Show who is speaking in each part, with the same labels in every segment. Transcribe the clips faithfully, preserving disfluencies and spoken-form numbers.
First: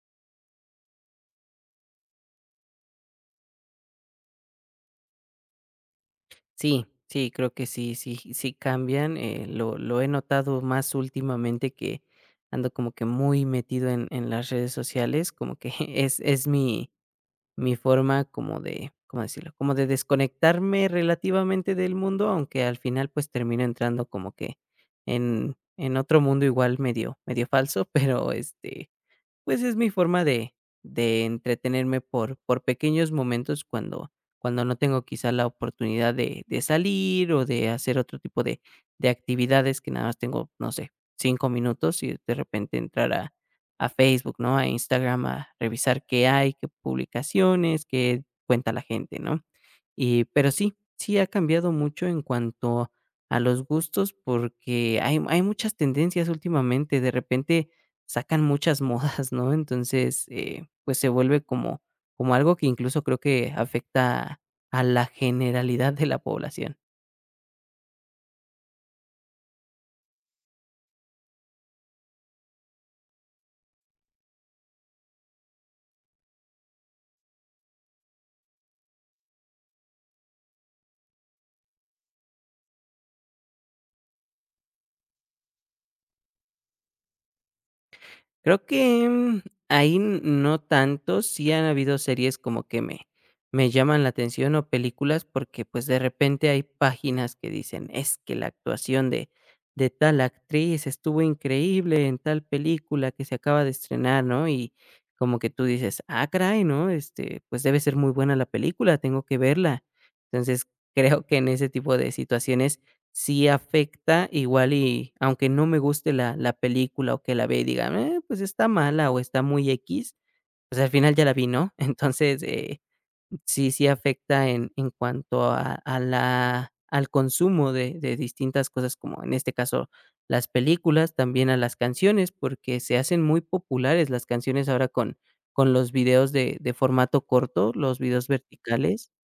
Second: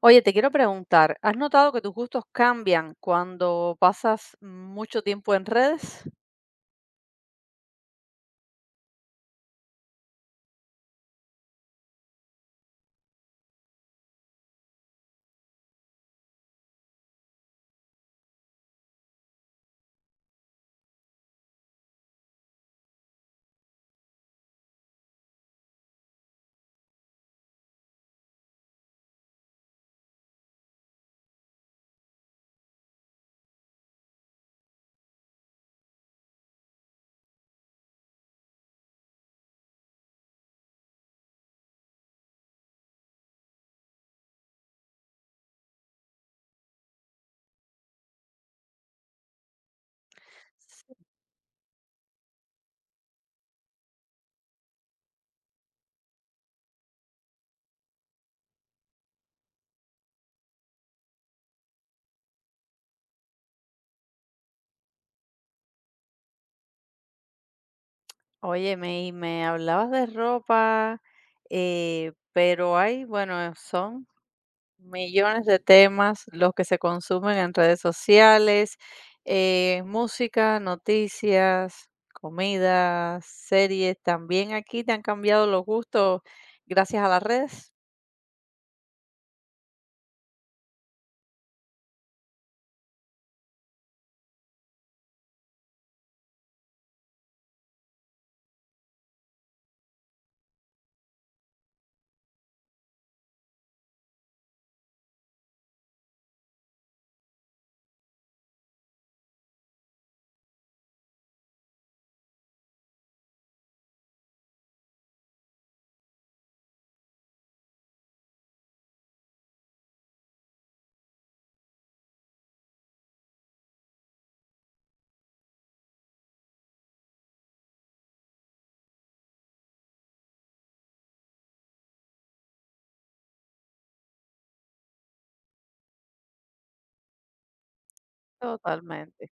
Speaker 1: Oye, te quiero preguntar, ¿has notado que tus gustos cambian cuando pasas mucho tiempo en redes?
Speaker 2: Sí, sí, creo que sí, sí, sí cambian. eh, lo, lo he notado más últimamente que ando como que muy metido en, en las redes sociales, como que es, es mi, mi forma como de, ¿cómo decirlo? Como de desconectarme relativamente del mundo, aunque al final pues termino entrando como que en, en otro mundo igual medio, medio falso. Pero este, pues es mi forma de de entretenerme por por pequeños momentos cuando cuando no tengo quizá la oportunidad de de salir o de hacer otro tipo de de actividades, que nada más tengo, no sé, cinco minutos y de repente entrar a a Facebook, ¿no? A Instagram, a revisar qué hay, qué publicaciones, qué cuenta la gente, ¿no? Y pero sí,
Speaker 1: Sí.
Speaker 2: sí ha cambiado mucho en cuanto a los gustos porque hay hay muchas tendencias últimamente. De repente sacan muchas modas, ¿no? Entonces, eh, pues se vuelve como como algo que incluso creo que afecta a la generalidad de la población.
Speaker 1: Oye, me, y me hablabas de ropa, eh, pero hay, bueno, son millones de temas los que se consumen en redes sociales, eh, música, noticias, comida, series. También aquí te han cambiado los gustos gracias a las redes.
Speaker 2: Creo que, mm, ahí n- no tanto. Sí han habido series como que me me llaman la atención, o películas, porque, pues, de repente hay páginas que dicen: "Es que la actuación de de tal actriz estuvo increíble en tal película que se acaba de estrenar", ¿no? Y como que tú dices: "Ah, caray", ¿no? Este, pues, debe ser muy buena la película, tengo que verla. Entonces, creo que en ese tipo de situaciones sí afecta, igual. Y aunque no me guste la la película, o que la ve y diga: "Eh, pues está mala o está muy equis", pues al final ya la vi, ¿no? Entonces, eh, sí, sí afecta en en cuanto a a la al consumo de de distintas cosas, como en este caso las películas, también a las canciones, porque se hacen muy populares las canciones ahora con con los videos de de formato corto, los videos verticales.
Speaker 1: Totalmente.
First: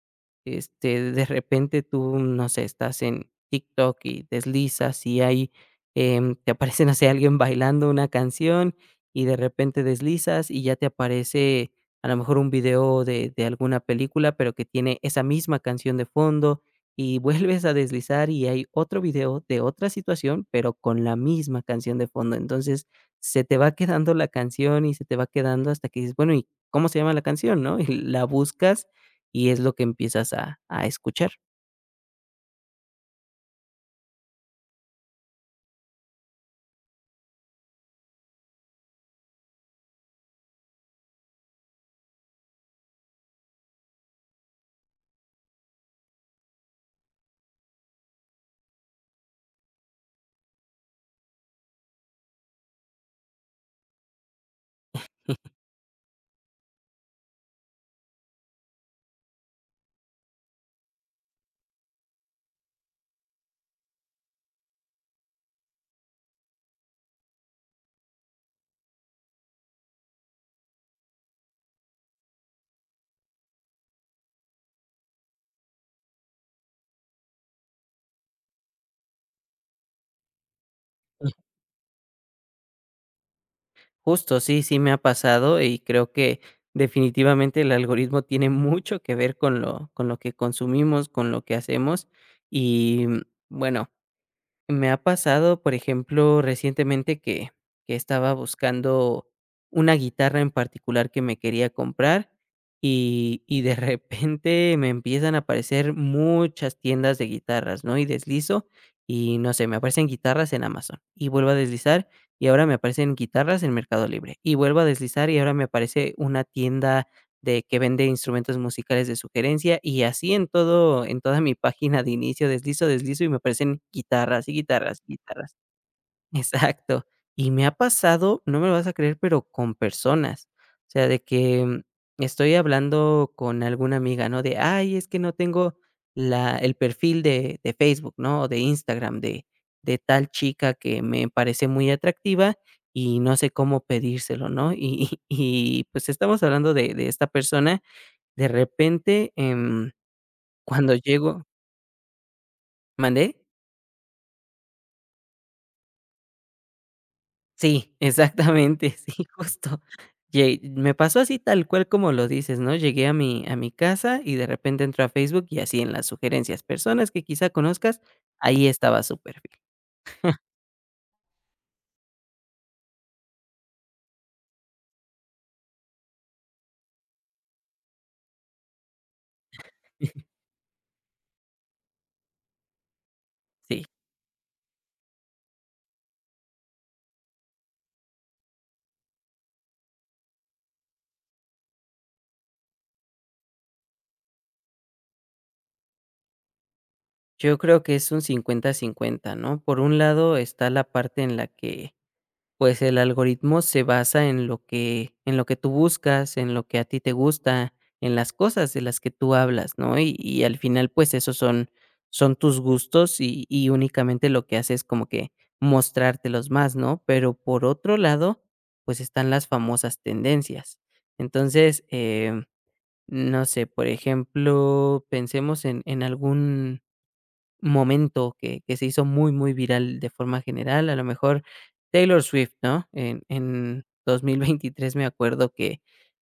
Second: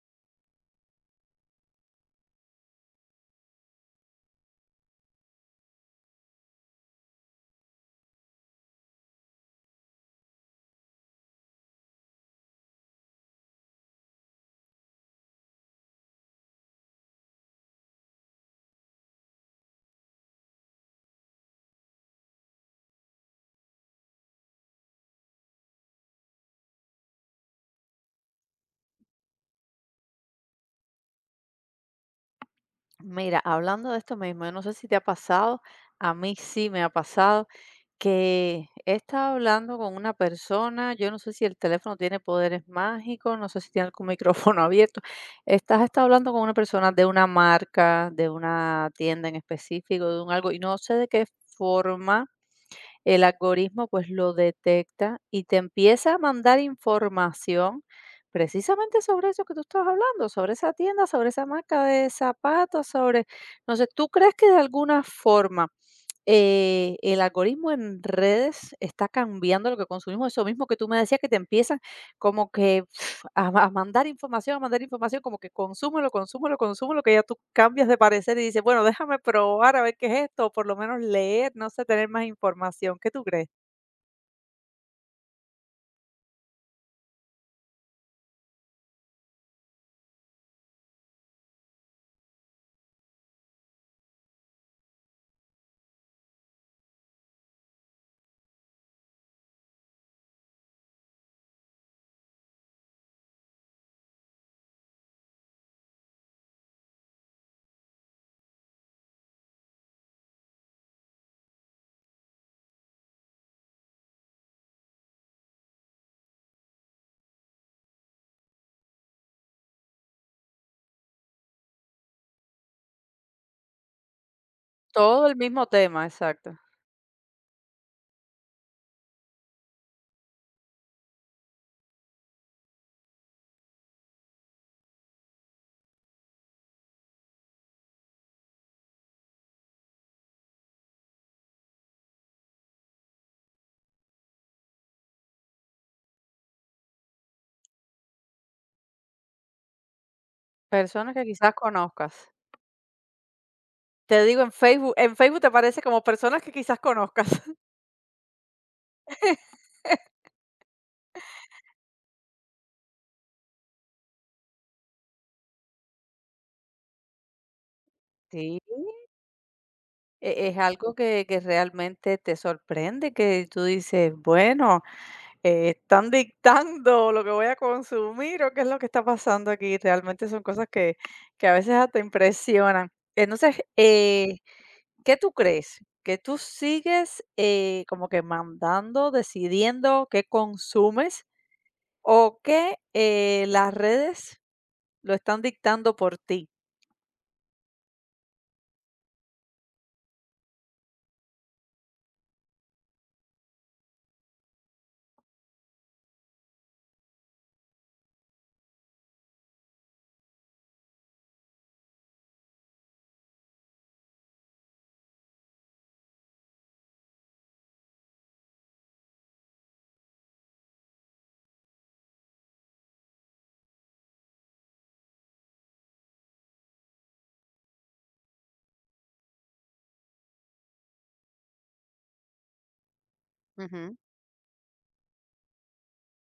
Speaker 2: Este, de repente tú, no sé, estás en TikTok y deslizas y hay, em, te aparece, no sé, alguien bailando una canción, y de repente deslizas y ya te aparece a lo mejor un video de, de alguna película, pero que tiene esa misma canción de fondo, y vuelves a deslizar y hay otro video de otra situación, pero con la misma canción de fondo. Entonces se te va quedando la canción y se te va quedando hasta que dices: "Bueno, ¿y cómo se llama la canción?", ¿no? Y la buscas y es lo que empiezas a a escuchar.
Speaker 1: Mira, hablando de esto mismo, yo no sé si te ha pasado, a mí sí me ha pasado que he estado hablando con una persona, yo no sé si el teléfono tiene poderes mágicos, no sé si tiene algún micrófono abierto. Estás estado hablando con una persona de una marca, de una tienda en específico, de un algo, y no sé de qué forma el algoritmo pues lo detecta y te empieza a mandar información precisamente sobre eso que tú estabas hablando, sobre esa tienda, sobre esa marca de zapatos, sobre, no sé, ¿tú crees que de alguna forma eh, el algoritmo en redes está cambiando lo que consumimos, eso mismo que tú me decías, que te empiezan como que a, a mandar información, a mandar información, como que consúmelo, consúmelo, consúmelo, que ya tú cambias de parecer y dices, bueno, déjame probar a ver qué es esto, o por lo menos
Speaker 2: Mm.
Speaker 1: leer, no sé, tener más información. ¿Qué tú crees?
Speaker 2: Justo, sí, sí me ha pasado, y creo que definitivamente el algoritmo tiene mucho que ver con lo con lo que consumimos, con lo que hacemos. Y, mm, bueno, me ha pasado, por ejemplo, recientemente, que que estaba buscando una guitarra en particular que me quería comprar, y y de repente me empiezan a aparecer muchas tiendas de guitarras, ¿no? Y deslizo y no sé, me aparecen guitarras en Amazon, y vuelvo a deslizar y ahora me aparecen guitarras en Mercado Libre, y vuelvo a deslizar y ahora me aparece una tienda de que vende instrumentos musicales de sugerencia, y así en todo en toda mi página de inicio deslizo, deslizo y me aparecen guitarras y guitarras y
Speaker 1: Todo el
Speaker 2: guitarras.
Speaker 1: mismo tema, exacto.
Speaker 2: Exacto. Y me ha pasado, no me lo vas a creer, pero con personas. O sea, de que mm, estoy hablando con alguna amiga, ¿no? De: "Ay, es que no tengo la el perfil de de Facebook, ¿no? O de Instagram de de tal chica que me parece muy atractiva, y no sé cómo pedírselo, ¿no?". Y y, pues, estamos hablando de de esta persona. De repente, em, cuando
Speaker 1: Personas que
Speaker 2: llego...
Speaker 1: quizás conozcas.
Speaker 2: ¿Mandé?
Speaker 1: Te digo, en Facebook, en Facebook te parece como personas que quizás conozcas.
Speaker 2: Sí, exactamente, sí, justo. Lle Me pasó así tal cual como lo dices, ¿no? Llegué a mi a mi casa y de repente entro a Facebook, y así en las sugerencias, personas que quizá conozcas,
Speaker 1: Sí,
Speaker 2: ahí estaba su perfil.
Speaker 1: E- Es algo que, que realmente te sorprende, que tú dices, bueno, eh, están dictando lo que voy a consumir o qué es lo que está pasando aquí. Realmente son cosas que, que a veces hasta impresionan. Entonces,
Speaker 2: Sí,
Speaker 1: eh, ¿qué tú crees? ¿Que tú sigues eh, como que mandando, decidiendo qué consumes o que eh, las redes lo están dictando por ti.
Speaker 2: yo creo que es un cincuenta cincuenta, ¿no? Por un lado está la parte en la que pues el algoritmo se basa en lo que en lo que tú buscas, en lo que a ti te gusta, en las cosas de las que tú hablas, ¿no? Y y al final, pues, esos son son tus gustos, y y únicamente lo que hace es como que mostrártelos más, ¿no? Pero por otro lado, pues, están las famosas tendencias. Entonces, em, no sé, por ejemplo, pensemos en en algún momento que que se hizo muy, muy viral de forma general, a lo mejor Taylor Swift, ¿no? En en
Speaker 1: Ujú.
Speaker 2: dos mil veintitrés me acuerdo que,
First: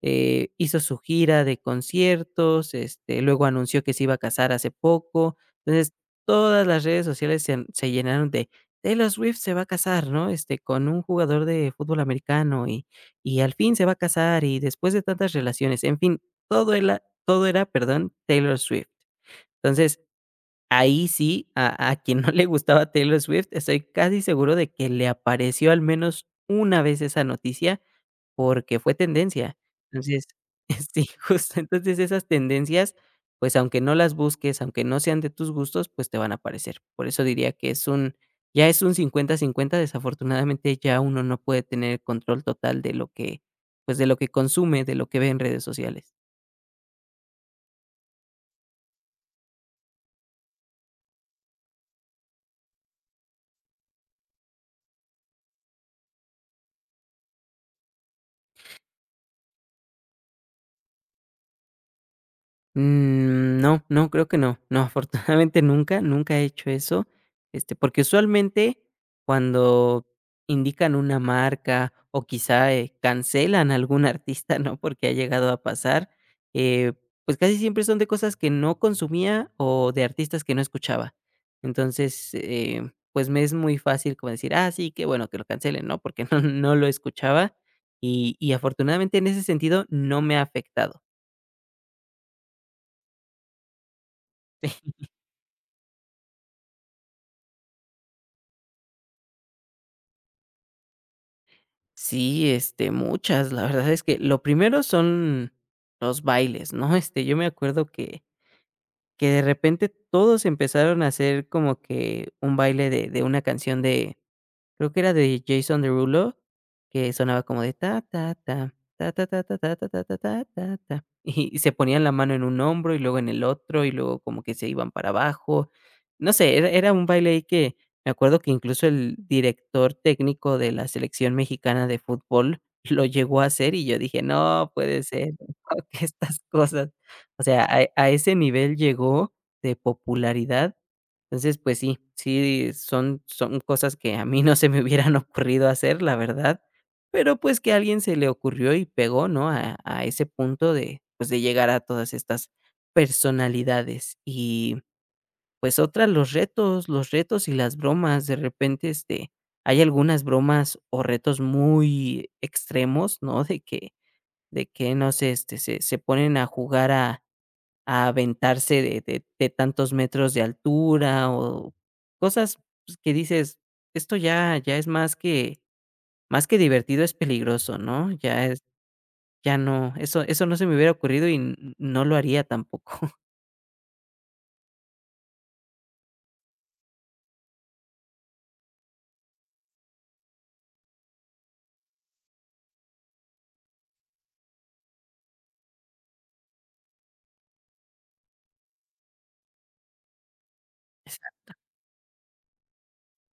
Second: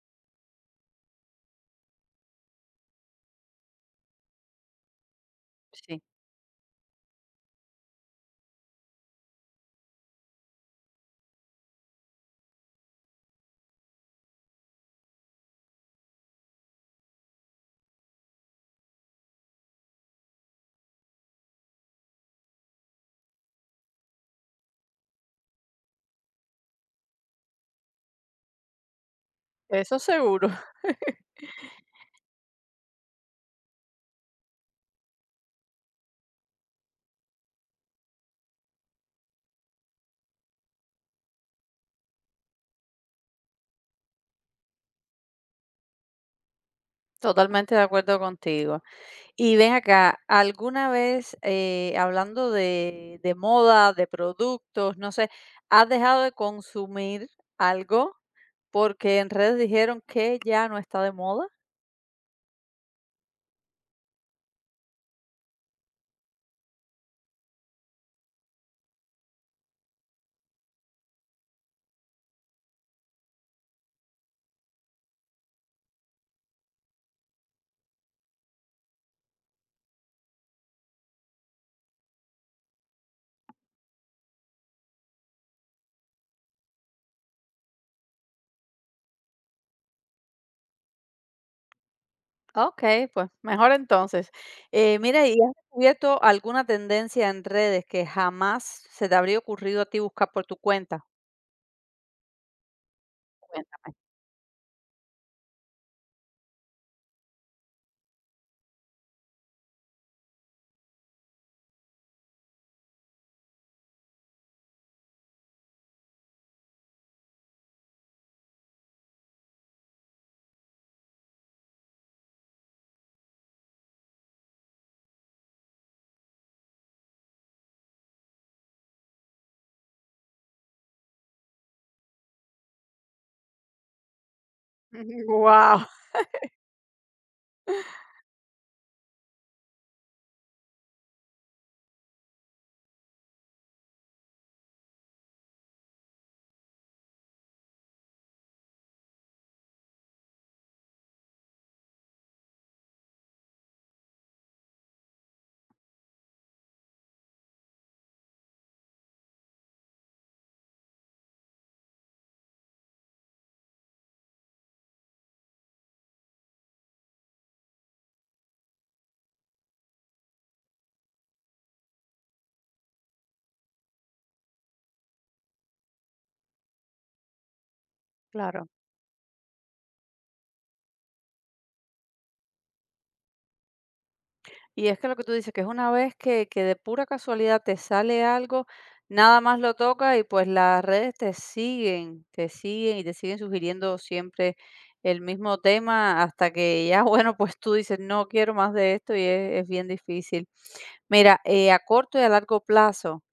Speaker 2: eh, hizo su gira de conciertos. Este, luego anunció que se iba a casar hace poco. Entonces,
Speaker 1: Sí.
Speaker 2: todas las redes sociales se se llenaron de: "Taylor Swift se va a casar, ¿no?". Este, con un jugador de fútbol americano, y y al fin se va a casar, y después de tantas relaciones, en fin, todo era, todo era, perdón, Taylor Swift. Entonces, Ahí sí, a a quien no le gustaba Taylor Swift, estoy casi seguro de que le apareció al menos una vez esa noticia, porque fue tendencia.
Speaker 1: Eso
Speaker 2: Entonces,
Speaker 1: seguro.
Speaker 2: sí, justo, entonces esas tendencias, pues, aunque no las busques, aunque no sean de tus gustos, pues, te van a aparecer. Por eso diría que es un ya es un cincuenta cincuenta. Desafortunadamente, ya uno no puede tener control total de lo que, pues, de lo que consume, de lo que ve en redes sociales.
Speaker 1: Totalmente de acuerdo contigo. Y ven acá, ¿alguna vez, eh, hablando de de moda, de productos, no sé, has dejado de consumir algo porque en redes dijeron que ya no está de moda?
Speaker 2: Mm, no, no, creo que no. No, afortunadamente nunca, nunca he hecho eso. Este, porque usualmente, cuando indican una marca o quizá eh, cancelan a algún artista, ¿no? Porque ha llegado a pasar, eh, pues casi siempre son de cosas que no consumía, o de artistas que no escuchaba. Entonces, eh, pues me es muy fácil como decir: "Ah, sí, qué bueno que lo cancelen", ¿no? Porque no, no lo escuchaba, y, y afortunadamente en ese sentido no me ha afectado.
Speaker 1: Okey, pues mejor entonces. Eh, mira, ¿y has descubierto alguna tendencia en redes que jamás se te habría ocurrido a ti buscar por tu cuenta?
Speaker 2: Sí, este, muchas. La verdad
Speaker 1: Cuéntame.
Speaker 2: es que lo primero son los bailes, ¿no? Este, yo me acuerdo que que de repente todos empezaron a hacer como que un baile de de una canción de, creo que era de Jason Derulo, que sonaba como de ta ta ta, ta ta ta ta ta ta ta ta ta ta ta, y y se ponían la mano en un hombro y luego en el otro, y luego como que se iban para abajo. No sé, era era un baile ahí que me acuerdo que incluso el director técnico de la selección mexicana de fútbol lo llegó a hacer, y yo dije: "No puede ser,
Speaker 1: Guau.
Speaker 2: ¿que estas cosas?". O sea, a a ese nivel llegó de popularidad. Entonces, pues sí, sí, son son cosas que a mí no se me hubieran ocurrido hacer, la verdad, pero, pues, que a alguien se le ocurrió y pegó, ¿no? A a ese punto de, pues, de llegar a todas estas personalidades. Y, pues, otra, los retos, los retos y las bromas. De repente, este, hay algunas bromas o retos muy extremos, ¿no? De que de que, no sé, este, se se ponen a jugar a a aventarse de de de tantos metros de altura, o cosas, pues, que dices: "Esto ya ya es más que más que divertido, es peligroso", ¿no? Ya es
Speaker 1: Claro.
Speaker 2: ya no, eso eso no se me hubiera ocurrido, y n no lo haría tampoco.
Speaker 1: Y es que lo que tú dices, que es una vez que que de pura casualidad te sale algo, nada más lo tocas y, pues, las redes te siguen, te siguen y te siguen sugiriendo siempre el mismo tema hasta que ya, bueno, pues tú dices: "No quiero más de esto", y es es bien difícil. Mira, eh, a corto y a largo plazo,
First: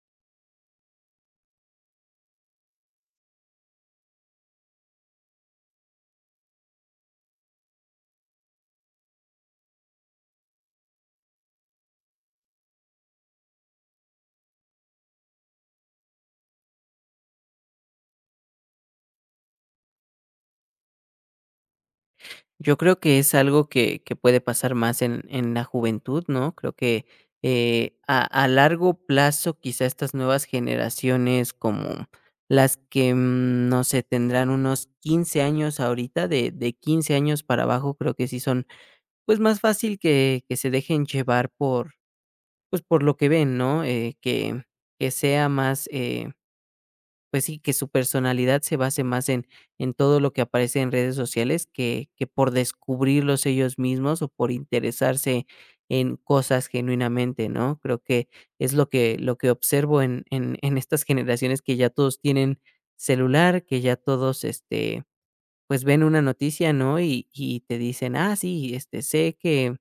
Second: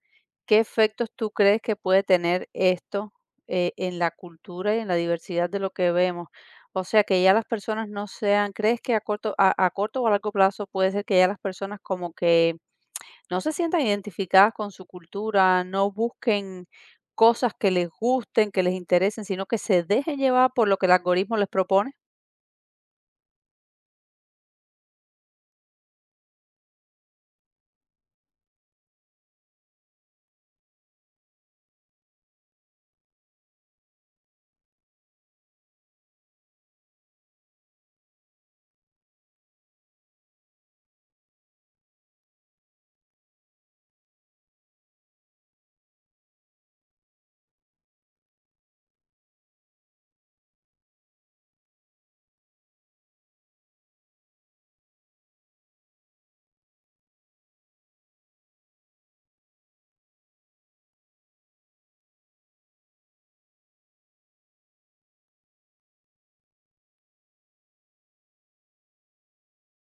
Speaker 1: ¿qué efectos tú crees que puede tener esto eh, en la cultura y en la diversidad de lo que vemos? O sea, que ya las personas no sean, ¿crees que a corto, a, a corto o a largo plazo puede ser que ya las personas como que no se sientan identificadas con su cultura, no busquen cosas que les gusten, que les interesen, sino que se dejen llevar por lo que el algoritmo les propone?
Speaker 2: Yo creo que es algo que que puede pasar más en en la juventud, ¿no? Creo que, eh, a a largo plazo, quizá estas nuevas generaciones, como las que, mm, no sé, tendrán unos quince años ahorita, de de quince años para abajo, creo que sí son, pues, más fácil que que se dejen llevar por, pues, por lo que ven, ¿no? Eh, que que sea más, eh pues sí, que su personalidad se base más en en todo lo que aparece en redes sociales, que que por descubrirlos ellos mismos o por interesarse en cosas genuinamente, ¿no? Creo que es lo que lo que observo en en en estas generaciones, que ya todos tienen celular, que ya todos, este, pues, ven una noticia, ¿no? Y y te dicen: "Ah, sí, este, sé que,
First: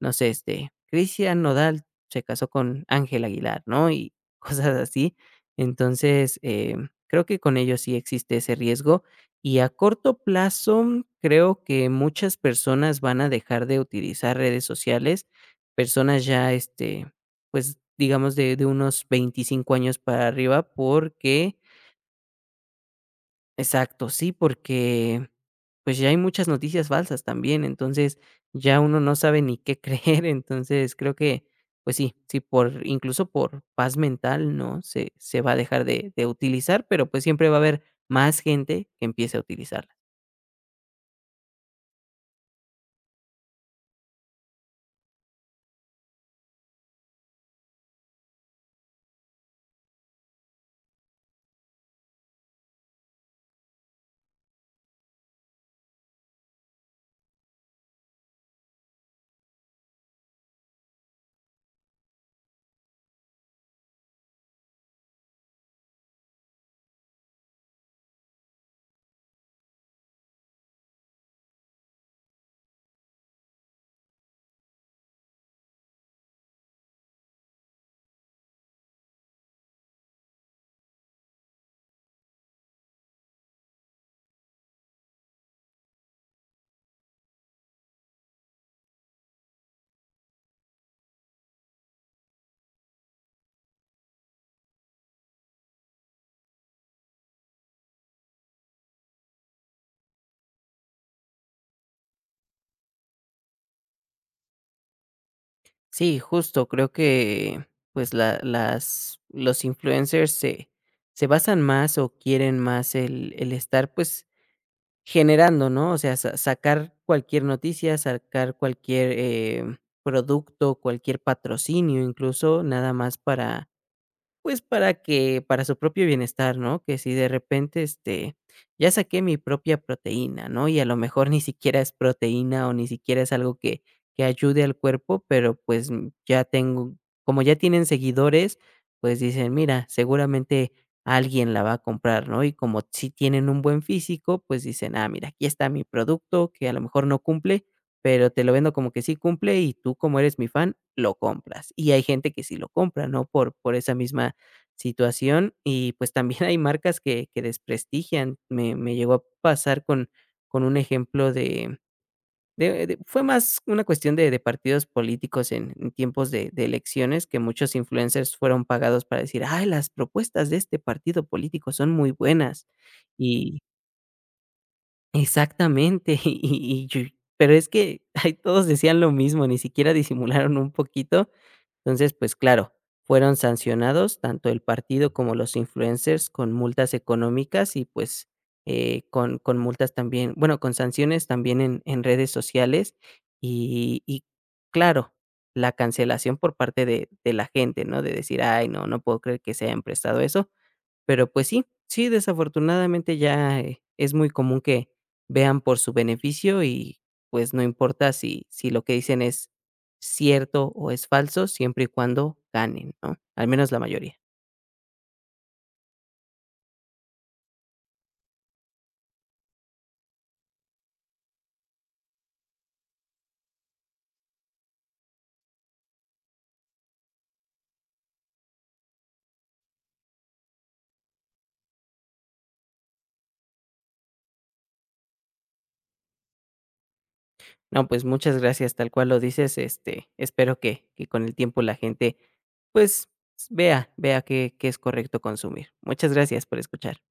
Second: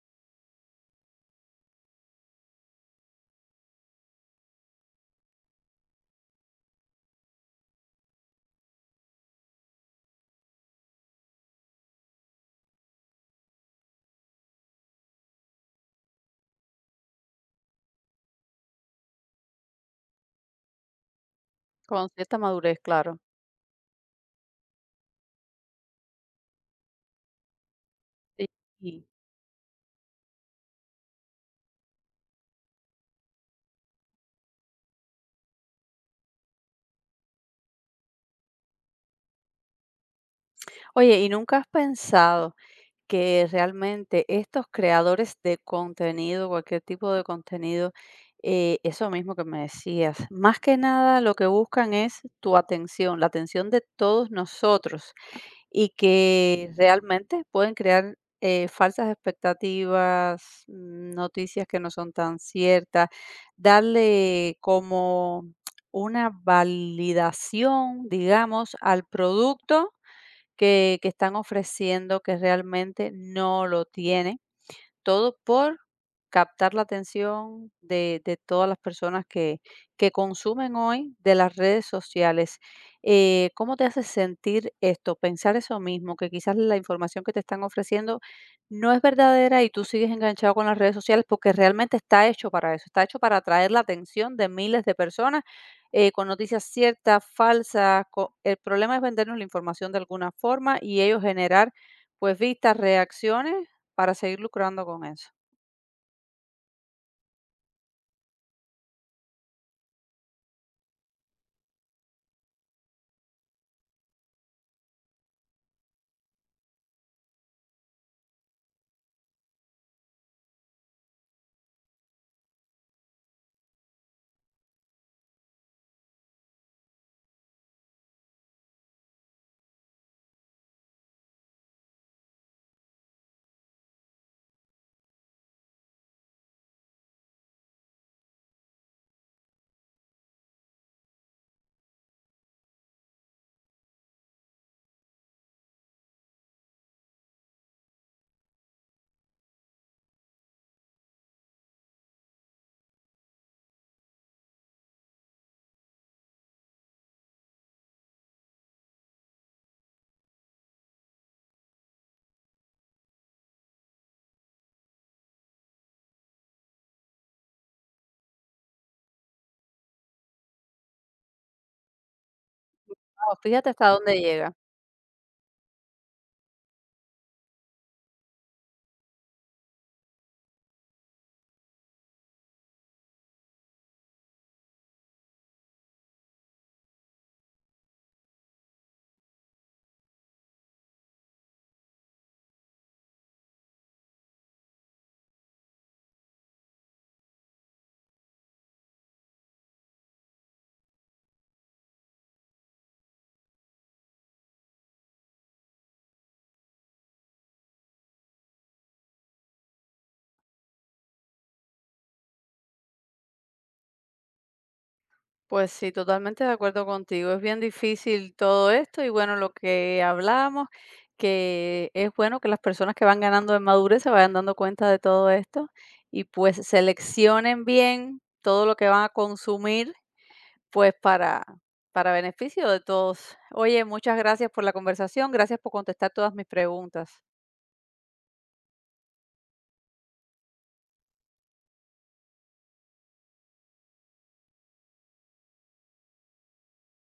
Speaker 2: no sé, este, Cristian Nodal se casó con Ángel Aguilar, ¿no?". Y cosas así. Entonces, em, creo que con ellos sí existe ese riesgo. Y a corto plazo, mm, creo que muchas personas van a dejar de utilizar redes sociales. Personas ya, este, pues, digamos de, de, unos veinticinco años para arriba, porque...
Speaker 1: Con cierta madurez, claro.
Speaker 2: Exacto, sí, porque, pues, ya hay muchas noticias falsas también, entonces, ya uno
Speaker 1: Sí.
Speaker 2: no sabe ni qué creer. Entonces, creo que, pues sí, sí, por incluso por paz mental, ¿no?, se se va a dejar de de utilizar, pero, pues, siempre va a haber más gente que empiece a utilizarla.
Speaker 1: Oye, ¿y nunca has pensado que realmente estos creadores de contenido, cualquier tipo de contenido, eh, eso mismo que me decías, más que nada lo que buscan es tu atención, la atención de todos nosotros y que realmente pueden crear eh, falsas expectativas, mm, noticias que no son tan ciertas, darle como una validación, digamos, al producto que que están ofreciendo que realmente no lo tienen. Todo por captar la atención de, de todas las personas que, que consumen hoy de las redes sociales. Eh, ¿Cómo te hace sentir esto? Pensar eso mismo, que quizás la información que te están ofreciendo no es verdadera y tú sigues enganchado con las redes sociales porque realmente está hecho para eso, está hecho para atraer la atención de miles de personas eh, con noticias ciertas, falsas. Co- el problema es vendernos la información de alguna forma y ellos generar pues vistas, reacciones para seguir lucrando con eso.
Speaker 2: Sí, justo, creo que, pues, la las los influencers se se basan más, o quieren más el el estar, pues, generando, ¿no? O sea, sa sacar cualquier noticia, sacar cualquier, eh, producto, cualquier patrocinio, incluso, nada más para, pues, para que, para su propio bienestar, ¿no? Que si de repente, este, ya saqué mi propia proteína, ¿no? Y a lo mejor ni siquiera es proteína, o ni siquiera es algo que que ayude al cuerpo, pero, pues, mm, ya tengo, como ya tienen seguidores, pues, dicen: "Mira, seguramente alguien la va a comprar", ¿no? Y como si tienen un buen físico, pues, dicen: "Ah, mira, aquí está mi producto que a lo mejor no cumple, pero te lo vendo como que sí cumple, y tú, como eres mi fan, lo compras". Y hay gente que sí lo compra, ¿no? Por por esa misma situación. Y pues también hay marcas que que desprestigian. Me me llegó a pasar con con un ejemplo de de de fue más una cuestión de de partidos políticos en en tiempos de de elecciones, que muchos influencers fueron pagados para decir: "Ay, las propuestas de este partido político son muy buenas".
Speaker 1: Wao,
Speaker 2: Y...
Speaker 1: fíjate hasta dónde llega.
Speaker 2: Exactamente. y y y yo, pero es que ahí todos decían lo mismo, ni siquiera disimularon un poquito. Entonces, pues claro, fueron sancionados tanto el partido como los influencers con multas económicas, y pues, eh, con con multas también, bueno, con sanciones también en en redes sociales, y y claro, la cancelación por parte de de la gente, ¿no? De decir: "Ay, no, no puedo creer que se hayan prestado eso". Pero, pues sí, sí, desafortunadamente ya, eh, es muy común que vean por su beneficio, y, pues, no importa si si lo que dicen es cierto o es falso, siempre y cuando ganen, ¿no? Al menos la mayoría.
Speaker 1: Pues sí, totalmente de acuerdo contigo. Es bien difícil todo esto y bueno, lo que hablamos, que es bueno que las personas que van ganando en madurez se vayan dando cuenta de todo esto y pues seleccionen bien todo lo que van a consumir, pues para, para beneficio de todos. Oye, muchas gracias por la conversación, gracias por contestar todas mis preguntas.
Speaker 2: No, pues, muchas gracias, tal cual lo dices, este, espero que que con el tiempo la gente, pues, vea vea qué qué es correcto consumir. Muchas gracias por escuchar.